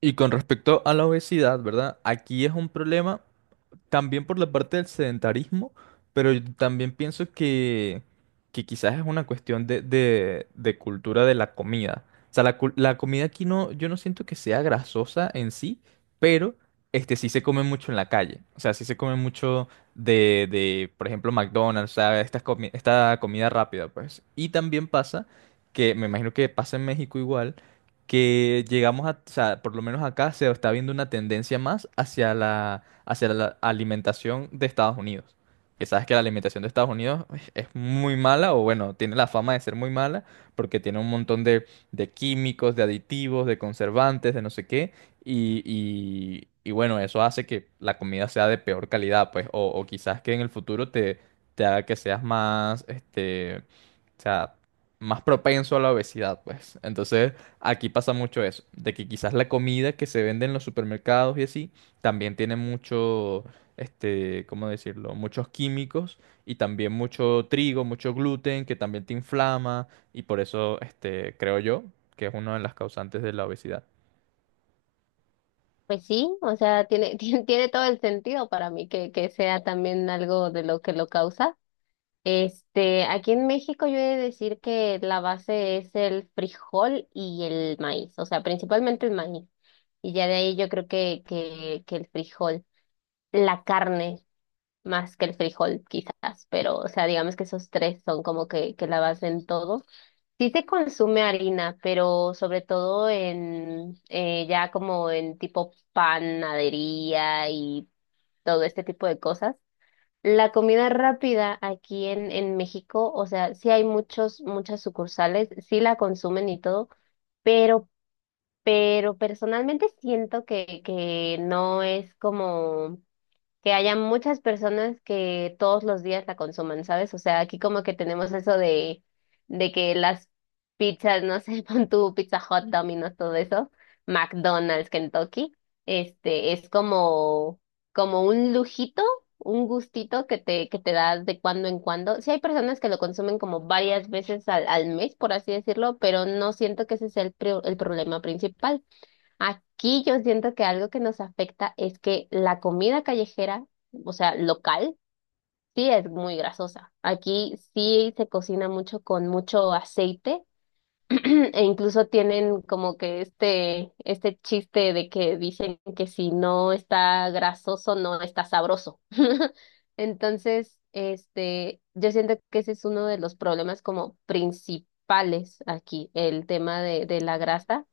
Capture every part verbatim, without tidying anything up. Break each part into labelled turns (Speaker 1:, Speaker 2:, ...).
Speaker 1: Y con respecto a la obesidad, ¿verdad? Aquí es un problema. También por la parte del sedentarismo, pero yo también pienso que, que quizás es una cuestión de, de- de cultura de la comida. O sea, la, cul- la comida aquí no, yo no siento que sea grasosa en sí, pero este sí se come mucho en la calle. O sea, sí se come mucho de, de, por ejemplo, McDonald's, o sea, esta, comi- esta comida rápida, pues. Y también pasa que, me imagino que pasa en México igual, que llegamos a, o sea, por lo menos acá se está viendo una tendencia más hacia la hacia la alimentación de Estados Unidos. Que sabes que la alimentación de Estados Unidos es es muy mala, o bueno, tiene la fama de ser muy mala, porque tiene un montón de, de químicos, de aditivos, de conservantes, de no sé qué, y, y- y bueno, eso hace que la comida sea de peor calidad, pues, o, o quizás que en el futuro te, te haga que seas más, este, o sea, más propenso a la obesidad, pues. Entonces, aquí pasa mucho eso, de que quizás la comida que se vende en los supermercados y así, también tiene mucho, este, ¿cómo decirlo? Muchos químicos y también mucho trigo, mucho gluten, que también te inflama y por eso, este, creo yo, que es una de las causantes de la obesidad.
Speaker 2: Pues sí, o sea, tiene, tiene, tiene todo el sentido para mí que, que sea también algo de lo que lo causa. Este, aquí en México yo he de decir que la base es el frijol y el maíz, o sea, principalmente el maíz. Y ya de ahí yo creo que, que, que el frijol, la carne más que el frijol quizás, pero o sea, digamos que esos tres son como que, que la base en todo. Sí se consume harina, pero sobre todo en eh, ya como en tipo panadería y todo este tipo de cosas. La comida rápida aquí en, en México, o sea, sí hay muchos, muchas sucursales, sí la consumen y todo, pero, pero personalmente siento que, que no es como que haya muchas personas que todos los días la consuman, ¿sabes? O sea, aquí como que tenemos eso de, de que las pizzas, no sé, pon tu Pizza Hut, Domino's, todo eso, McDonald's, Kentucky, este, es como, como un lujito, un gustito que te, que te das de cuando en cuando. Sí hay personas que lo consumen como varias veces al, al mes, por así decirlo, pero no siento que ese sea el, pro- el problema principal. Aquí yo siento que algo que nos afecta es que la comida callejera, o sea, local, sí es muy grasosa. Aquí sí se cocina mucho con mucho aceite. E incluso tienen como que este, este chiste de que dicen que si no está grasoso, no está sabroso. Entonces, este, yo siento que ese es uno de los problemas como principales aquí, el tema de, de la grasa.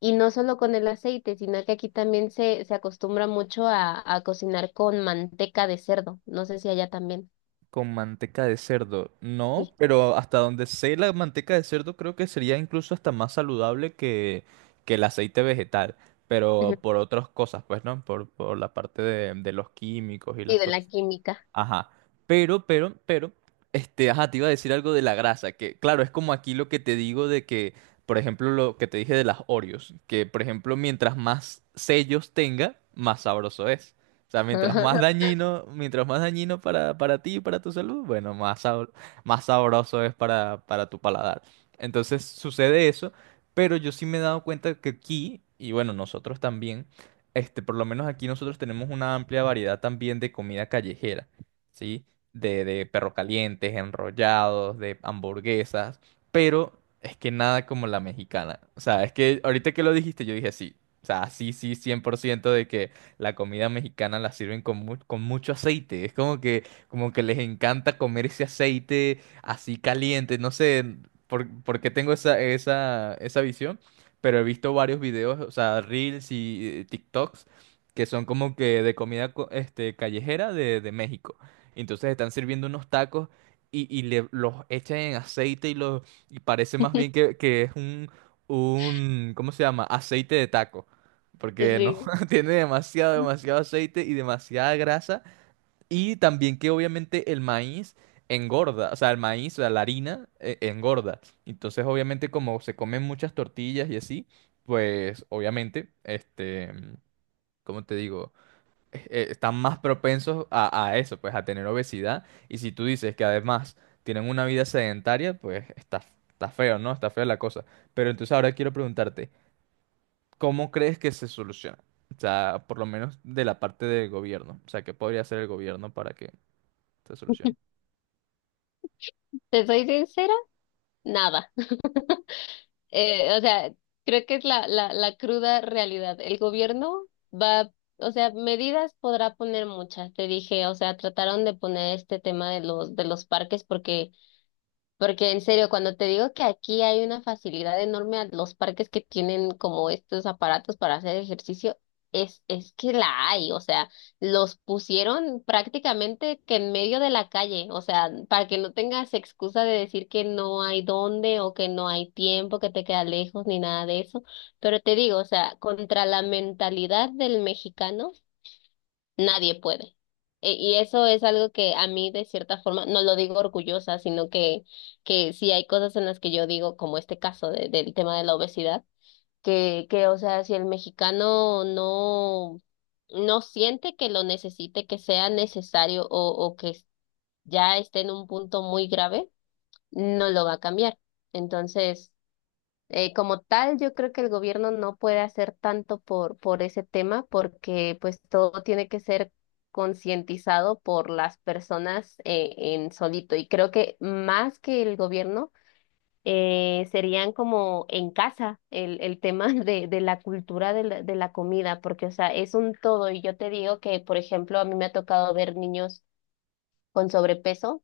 Speaker 2: Y no solo con el aceite, sino que aquí también se, se acostumbra mucho a, a cocinar con manteca de cerdo. No sé si allá también.
Speaker 1: Con manteca de cerdo. No,
Speaker 2: Sí,
Speaker 1: pero hasta donde sé, la manteca de cerdo creo que sería incluso hasta más saludable que, que el aceite vegetal. Pero
Speaker 2: ujú.
Speaker 1: por otras cosas, pues, ¿no? Por, por la parte de, de los químicos y
Speaker 2: Sí,
Speaker 1: las.
Speaker 2: de la química.
Speaker 1: Ajá. Pero, pero, pero, este, ajá, te iba a decir algo de la grasa, que claro, es como aquí lo que te digo de que, por ejemplo, lo que te dije de las Oreos, que por ejemplo, mientras más sellos tenga, más sabroso es. O sea, mientras más dañino, mientras más dañino para, para ti y para tu salud, bueno, más, sabro- más sabroso es para, para tu paladar. Entonces sucede eso, pero yo sí me he dado cuenta que aquí, y bueno, nosotros también, este, por lo menos aquí nosotros tenemos una amplia variedad también de comida callejera. ¿Sí? De, de perro calientes, enrollados, de hamburguesas, pero es que nada como la mexicana. O sea, es que ahorita que lo dijiste, yo dije sí. O sea, sí, sí, cien por ciento de que la comida mexicana la sirven con, mu- con mucho aceite. Es como que, como que les encanta comer ese aceite así caliente. No sé por, por qué tengo esa, esa, esa visión, pero he visto varios videos, o sea, Reels y eh, TikToks, que son como que de comida co- este, callejera de de México. Entonces están sirviendo unos tacos y, y le, los echan en aceite y, los, y parece más bien que, que es un, un, ¿cómo se llama? Aceite de taco. Porque no,
Speaker 2: Sí.
Speaker 1: tiene demasiado, demasiado aceite y demasiada grasa. Y también que obviamente el maíz engorda, o sea, el maíz, o sea, la harina eh, engorda. Entonces obviamente como se comen muchas tortillas y así, pues obviamente, este, ¿cómo te digo? Eh, están más propensos a, a eso, pues a tener obesidad. Y si tú dices que además tienen una vida sedentaria, pues está, está feo, ¿no? Está fea la cosa. Pero entonces ahora quiero preguntarte, ¿cómo crees que se soluciona? O sea, por lo menos de la parte del gobierno. O sea, ¿qué podría hacer el gobierno para que se solucione?
Speaker 2: ¿Te soy sincera? Nada. Eh, o sea, creo que es la, la, la cruda realidad. El gobierno va, o sea, medidas podrá poner muchas. Te dije, o sea, trataron de poner este tema de los, de los parques porque porque en serio, cuando te digo que aquí hay una facilidad enorme a los parques que tienen como estos aparatos para hacer ejercicio, es, es que la hay, o sea, los pusieron prácticamente que en medio de la calle, o sea, para que no tengas excusa de decir que no hay dónde o que no hay tiempo, que te queda lejos ni nada de eso. Pero te digo, o sea, contra la mentalidad del mexicano. Nadie puede. E- Y eso es algo que a mí de cierta forma, no lo digo orgullosa, sino que, que sí hay cosas en las que yo digo, como este caso de- del tema de la obesidad, que, que, o sea, si el mexicano no, no siente que lo necesite, que sea necesario o, o que ya esté en un punto muy grave, no lo va a cambiar. Entonces, eh, como tal, yo creo que el gobierno no puede hacer tanto por, por ese tema porque pues todo tiene que ser concientizado por las personas eh, en solito. Y creo que más que el gobierno eh, serían como en casa el, el tema de, de la cultura de la, de la comida, porque o sea, es un todo. Y yo te digo que, por ejemplo, a mí me ha tocado ver niños con sobrepeso,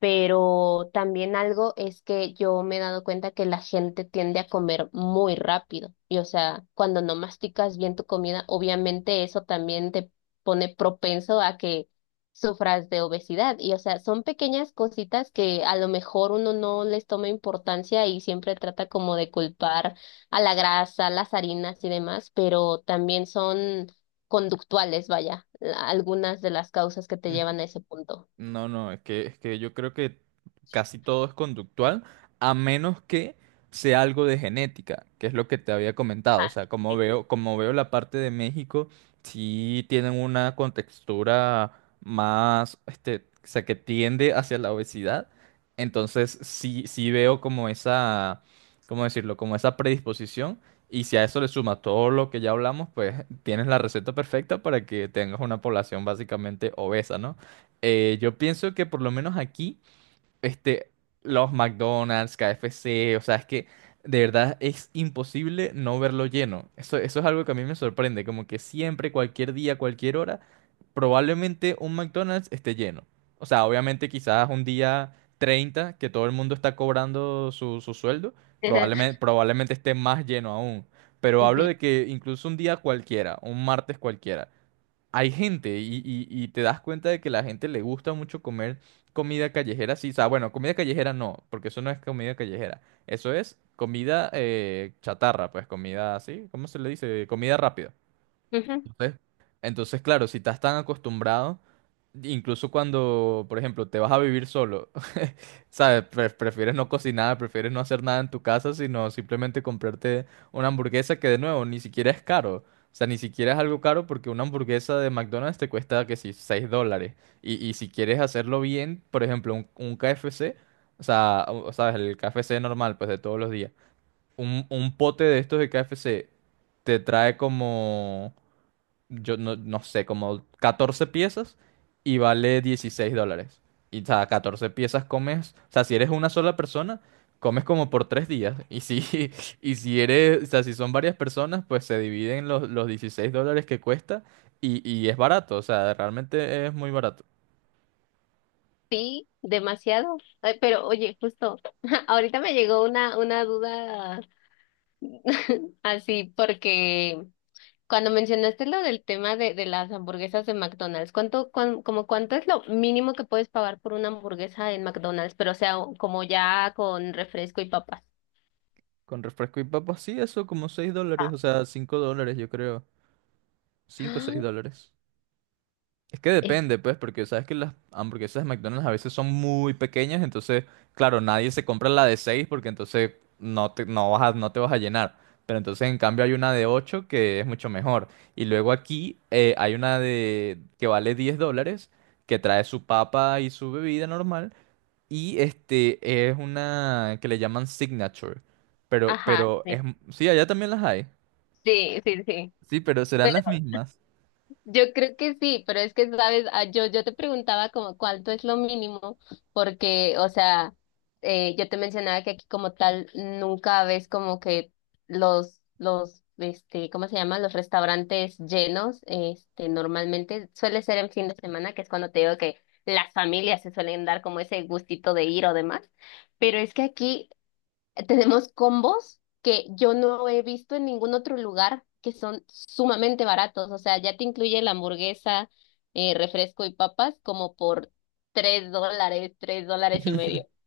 Speaker 2: pero también algo es que yo me he dado cuenta que la gente tiende a comer muy rápido y, o sea, cuando no masticas bien tu comida, obviamente eso también te pone propenso a que sufras de obesidad y, o sea, son pequeñas cositas que a lo mejor uno no les toma importancia y siempre trata como de culpar a la grasa, las harinas y demás, pero también son conductuales, vaya, la- algunas de las causas que te llevan a ese punto.
Speaker 1: No, no, es que, es que yo creo que casi todo es conductual, a menos que sea algo de genética, que es lo que te había comentado. O
Speaker 2: Ah,
Speaker 1: sea, como
Speaker 2: sí.
Speaker 1: veo, como veo la parte de México, sí tienen una contextura más, este, o sea, que tiende hacia la obesidad. Entonces, sí, sí veo como esa, ¿cómo decirlo? Como esa predisposición. Y si a eso le sumas todo lo que ya hablamos, pues tienes la receta perfecta para que tengas una población básicamente obesa, ¿no? Eh, yo pienso que por lo menos aquí, este, los McDonald's, K F C, o sea, es que de verdad es imposible no verlo lleno. Eso, eso es algo que a mí me sorprende, como que siempre, cualquier día, cualquier hora, probablemente un McDonald's esté lleno. O sea, obviamente quizás un día treinta que todo el mundo está cobrando su, su sueldo, probablemente, probablemente esté más lleno aún. Pero hablo
Speaker 2: Ujú,
Speaker 1: de que incluso un día cualquiera, un martes cualquiera hay gente y, y- y te das cuenta de que la gente le gusta mucho comer comida callejera, sí, o sea, bueno, comida callejera no, porque eso no es comida callejera, eso es comida eh, chatarra, pues comida así, ¿cómo se le dice? Comida rápida.
Speaker 2: ujú.
Speaker 1: ¿Sí? Entonces, claro, si estás tan acostumbrado, incluso cuando, por ejemplo, te vas a vivir solo, ¿sabes? Pre- prefieres no cocinar, prefieres no hacer nada en tu casa, sino simplemente comprarte una hamburguesa que de nuevo ni siquiera es caro. O sea, ni siquiera es algo caro porque una hamburguesa de McDonald's te cuesta que si seis dólares. Y, y si quieres hacerlo bien, por ejemplo, un, un K F C, o sea, o- ¿sabes? El K F C normal, pues de todos los días. Un, un pote de estos de K F C te trae como yo no, no sé, como catorce piezas y vale dieciséis dólares. Y, o sea, catorce piezas comes, o sea, si eres una sola persona, comes como por tres días. Y si, y si eres, o sea, si son varias personas, pues se dividen los, los dieciséis dólares que cuesta y, y es barato, o sea, realmente es muy barato.
Speaker 2: Sí, demasiado. Ay, pero oye, justo, ahorita me llegó una, una duda así, porque cuando mencionaste lo del tema de, de las hamburguesas de McDonald's, ¿cuánto, cuán- como cuánto es lo mínimo que puedes pagar por una hamburguesa en McDonald's? Pero o sea, o- como ya con refresco y papas.
Speaker 1: Con refresco y papas, sí, eso como seis dólares,
Speaker 2: Ah,
Speaker 1: o sea, cinco dólares yo creo. Cinco o seis dólares. Es que
Speaker 2: es-
Speaker 1: depende, pues, porque sabes que las hamburguesas de McDonald's a veces son muy pequeñas, entonces, claro, nadie se compra la de seis porque entonces no te, no vas a- no te vas a llenar. Pero entonces, en cambio, hay una de ocho que es mucho mejor. Y luego aquí eh, hay una de que vale diez dólares, que trae su papa y su bebida normal. Y este es una que le llaman Signature. Pero,
Speaker 2: Ajá,
Speaker 1: pero
Speaker 2: sí,
Speaker 1: es, sí, allá también las hay.
Speaker 2: sí, sí, sí.
Speaker 1: Sí, pero serán las mismas.
Speaker 2: Yo creo que sí, pero es que, sabes, ah, yo, yo te preguntaba como cuánto es lo mínimo, porque, o sea, eh, yo te mencionaba que aquí como tal nunca ves como que los, los, este, ¿cómo se llama? Los restaurantes llenos, este, normalmente suele ser en fin de semana, que es cuando te digo que las familias se suelen dar como ese gustito de ir o demás, pero es que aquí tenemos combos que yo no he visto en ningún otro lugar que son sumamente baratos. O sea, ya te incluye la hamburguesa, eh, refresco y papas como por tres dólares, tres dólares y medio.